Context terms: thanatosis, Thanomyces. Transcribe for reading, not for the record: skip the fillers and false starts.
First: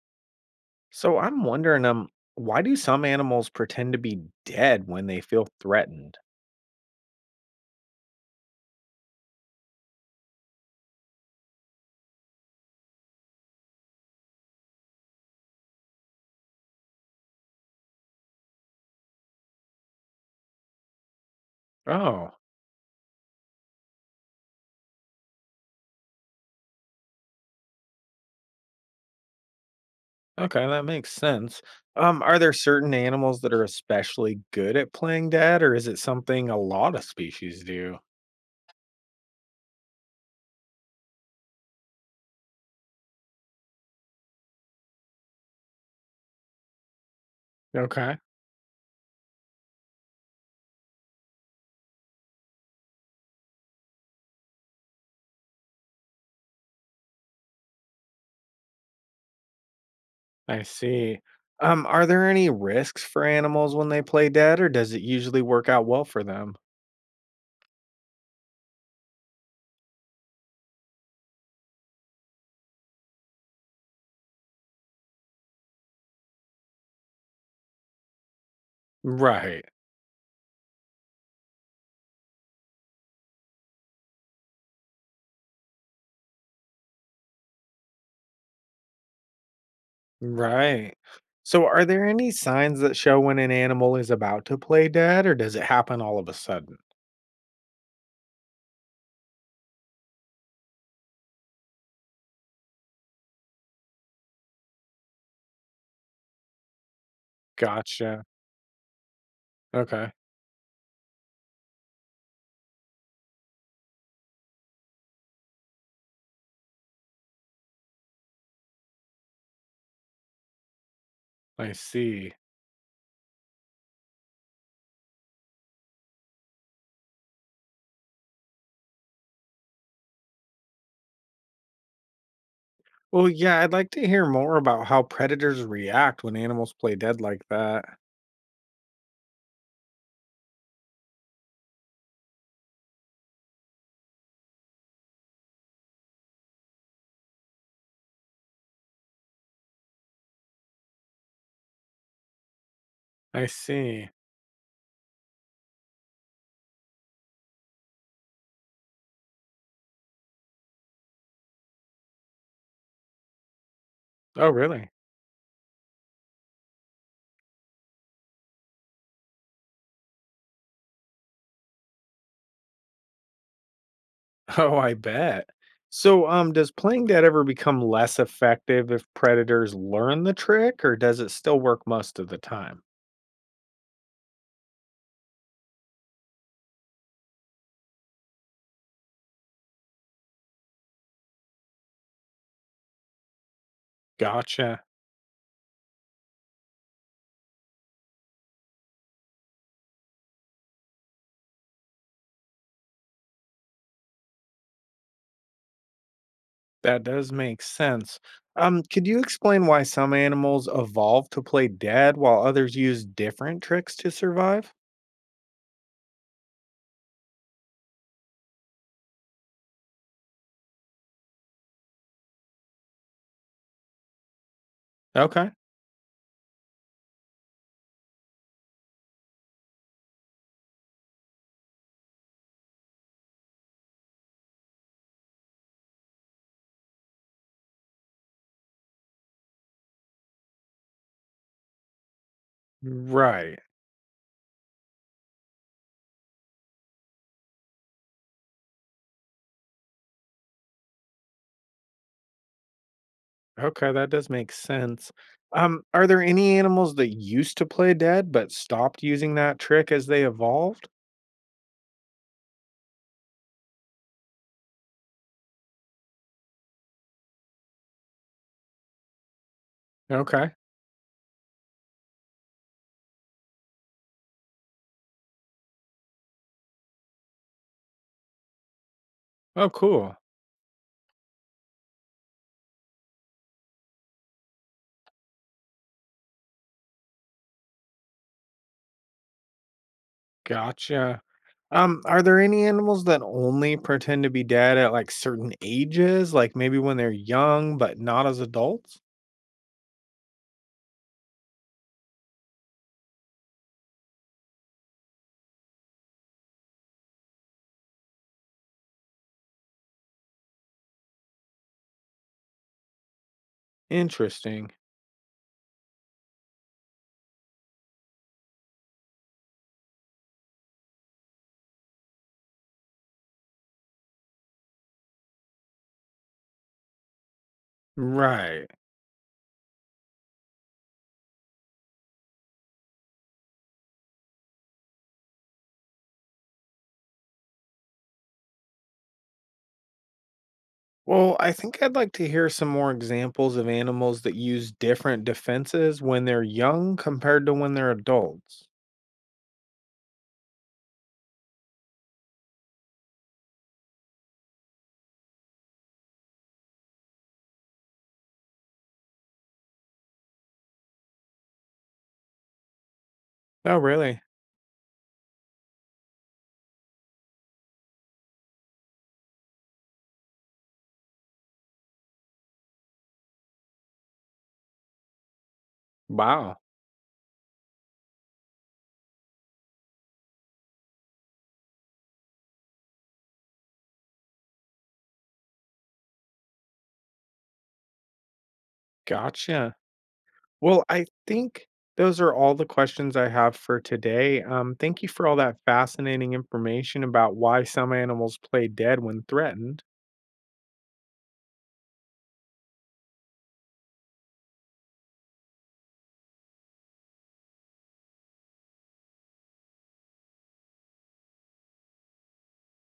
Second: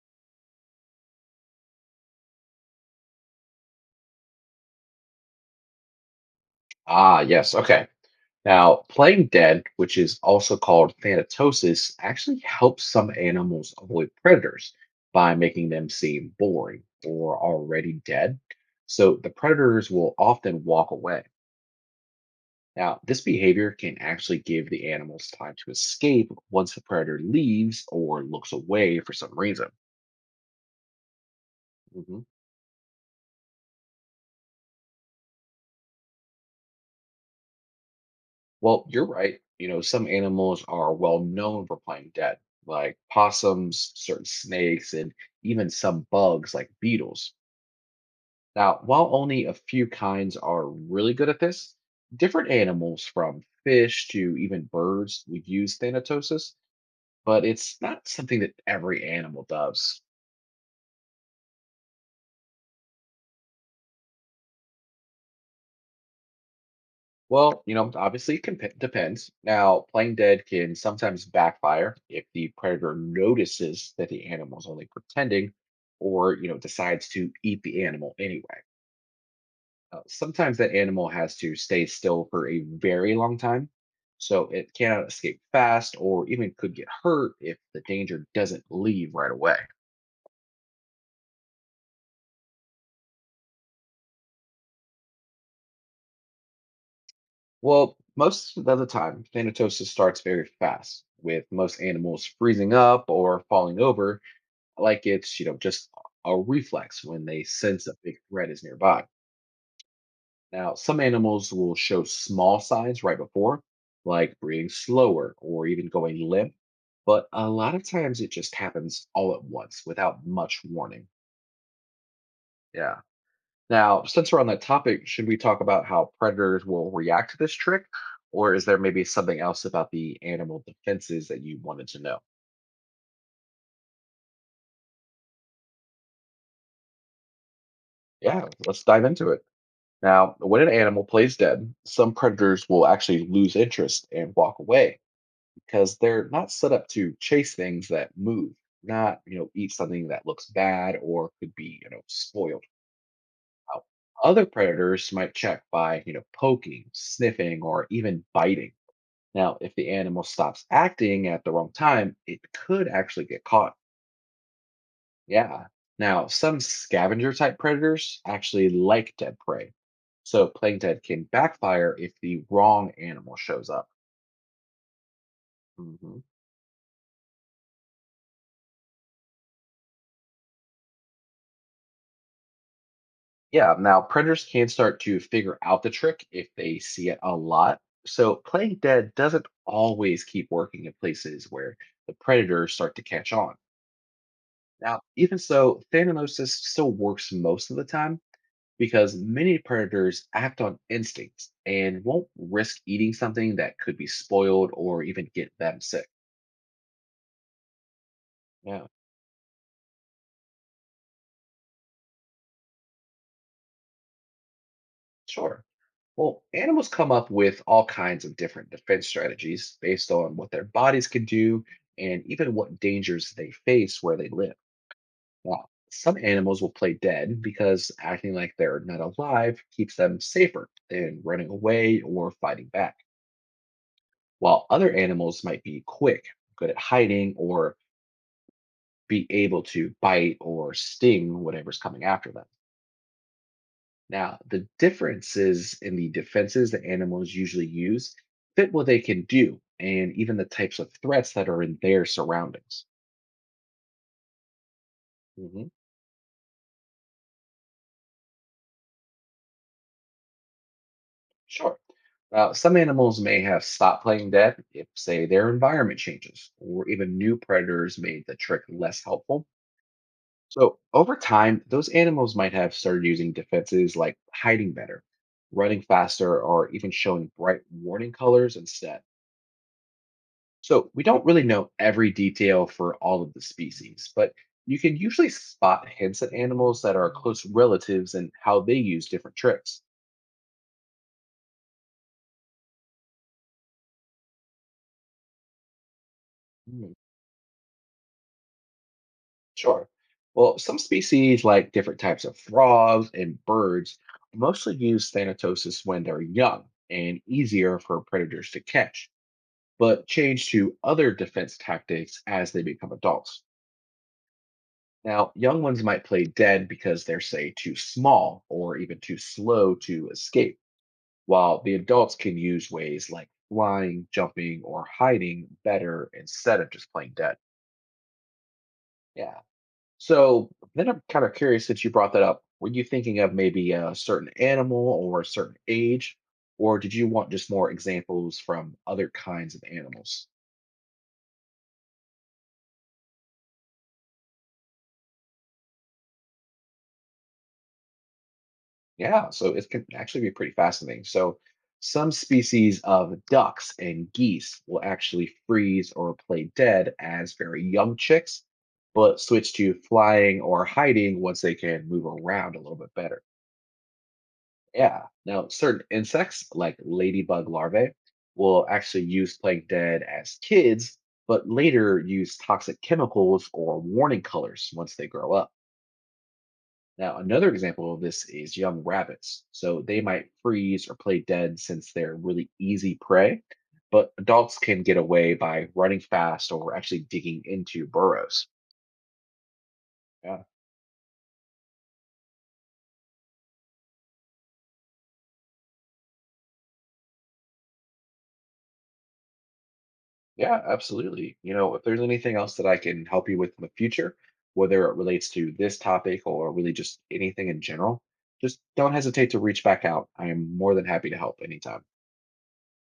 So I'm wondering, why do some animals pretend to be dead when they feel threatened? Ah, yes. Okay. Now, playing dead, which is also called thanatosis, actually helps some animals avoid predators by making them seem boring or already dead. So the predators will often walk away. Oh, Now, this behavior can actually give the animals time to escape once the predator leaves or looks away for some reason. okay, that makes sense. Mhm. Are there certain animals that are especially good at playing dead, or is it something a lot of species do? Well, you're right. You know, some animals are well known for playing dead, like possums, certain snakes, and even some bugs like beetles. Okay, Now, while only a few kinds are really good at this, different animals from fish to even birds would use thanatosis, but it's not something that every animal does. I see. Are there any risks for animals when they play dead, or does it usually work out well for them? Well, you know, obviously it depends. Now, playing dead can sometimes backfire if the predator notices that the animal's only pretending or, you know, decides to eat the animal anyway. Right, Sometimes that animal has to stay still for a very long time, so it cannot escape fast or even could get hurt if the danger doesn't leave right away. right. So, are there any signs that show when an animal is about to play dead, or does it happen all of a sudden? Well, most of the time, thanatosis starts very fast, with most animals freezing up or falling over like it's, you know, just a reflex when they sense a big Gotcha. threat is nearby. Okay, Now, some animals will show small signs right before, like breathing slower or even going limp, but a lot of times it just happens all at once without much warning. I see. Yeah. Now, since we're on that topic, should we talk about how predators will react to this trick? Or is there maybe something else about the animal defenses that you wanted to know? Well, yeah, I'd like to hear more about how predators react when animals play dead like that. Yeah, let's dive into it. Now, when an animal plays dead, some predators will actually lose interest and walk away because they're not set up to chase things that move, not, you know, eat something that looks bad or could be, you know, spoiled I out. see. Other predators might check by, you know, poking, sniffing, or even biting. Now, if the animal stops acting at the wrong time, it could actually get caught. Oh, really? Yeah. Now, some scavenger type predators actually like dead prey. So playing dead can backfire if the wrong animal shows up. Oh, I bet. Mhm. So, does playing dead ever become less effective if predators learn the trick, or does it still work most of the time? Yeah. Now, predators can start to figure out the trick if they see it a lot. So playing dead doesn't always keep working in places where the predators start to catch on. Gotcha. Now, even so, Thanomyces still works most of the time because many predators act on instincts and won't risk eating something that could be spoiled or even get them sick. That does make sense. Yeah, Could you explain why some animals evolve to play dead while others use different tricks to survive? sure. Well, animals come up with all kinds of different defense strategies based on what their bodies can do and even what dangers they face where they live. Okay. Now, some animals will play dead because acting like they're not alive keeps them safer than running away or fighting back, while other animals might be quick, good at hiding, or be able to bite or sting whatever's coming after them. Right. Now, the differences in the defenses that animals usually use fit what they can do and even the types of threats that are in their surroundings. Okay, that does make sense. Mhm. Are there any animals that used to play dead but stopped using that trick as they evolved? Sure. Now, some animals may have stopped playing dead if, say, their environment changes or even new predators made the trick less helpful. Okay. So, over time, those animals might have started using defenses like hiding better, running faster, or even showing bright warning colors instead. Oh, cool. So we don't really know every detail for all of the species, but you can usually spot hints at animals that are close relatives and how they use different tricks. Gotcha. Are there any animals that only pretend to be dead at like certain ages, like maybe Hmm, when they're young but not as adults? sure. Well, some species, like different types of frogs and birds, mostly use thanatosis when they're young and easier for predators to catch, but change to other defense tactics as they become adults. Interesting. Now, young ones might play dead because they're, say, too small or even too slow to escape while the adults can use ways like flying, jumping, or hiding better instead of just playing dead. Right. Yeah. So then I'm kind of curious since you brought that up. Were you thinking of maybe a certain animal or a certain age, or did you want just more examples from other kinds of animals? Well, I think I'd like to hear some more examples of animals that use different defenses when they're young compared to when they're adults. Yeah, so it can actually be pretty fascinating. So, some species of ducks and geese will actually freeze or play dead as very young chicks, but switch to flying or hiding once they can move around a little bit better. Oh, really? Yeah. Now, certain insects like ladybug larvae will actually use playing dead as kids, but later use toxic chemicals or warning colors once they grow up. Wow. Now, another example of this is young rabbits. So they might freeze or play dead since they're really easy prey, but adults can get away by running fast or actually digging into burrows. Gotcha. Yeah, Well, I think those are all the questions I have for today. Thank you for all that fascinating information about why some animals play dead when threatened. yeah, absolutely. You know, if there's anything else that I can help you with in the future, whether it relates to this topic or really just anything in general, just don't hesitate to reach back out. I am more than happy to help anytime.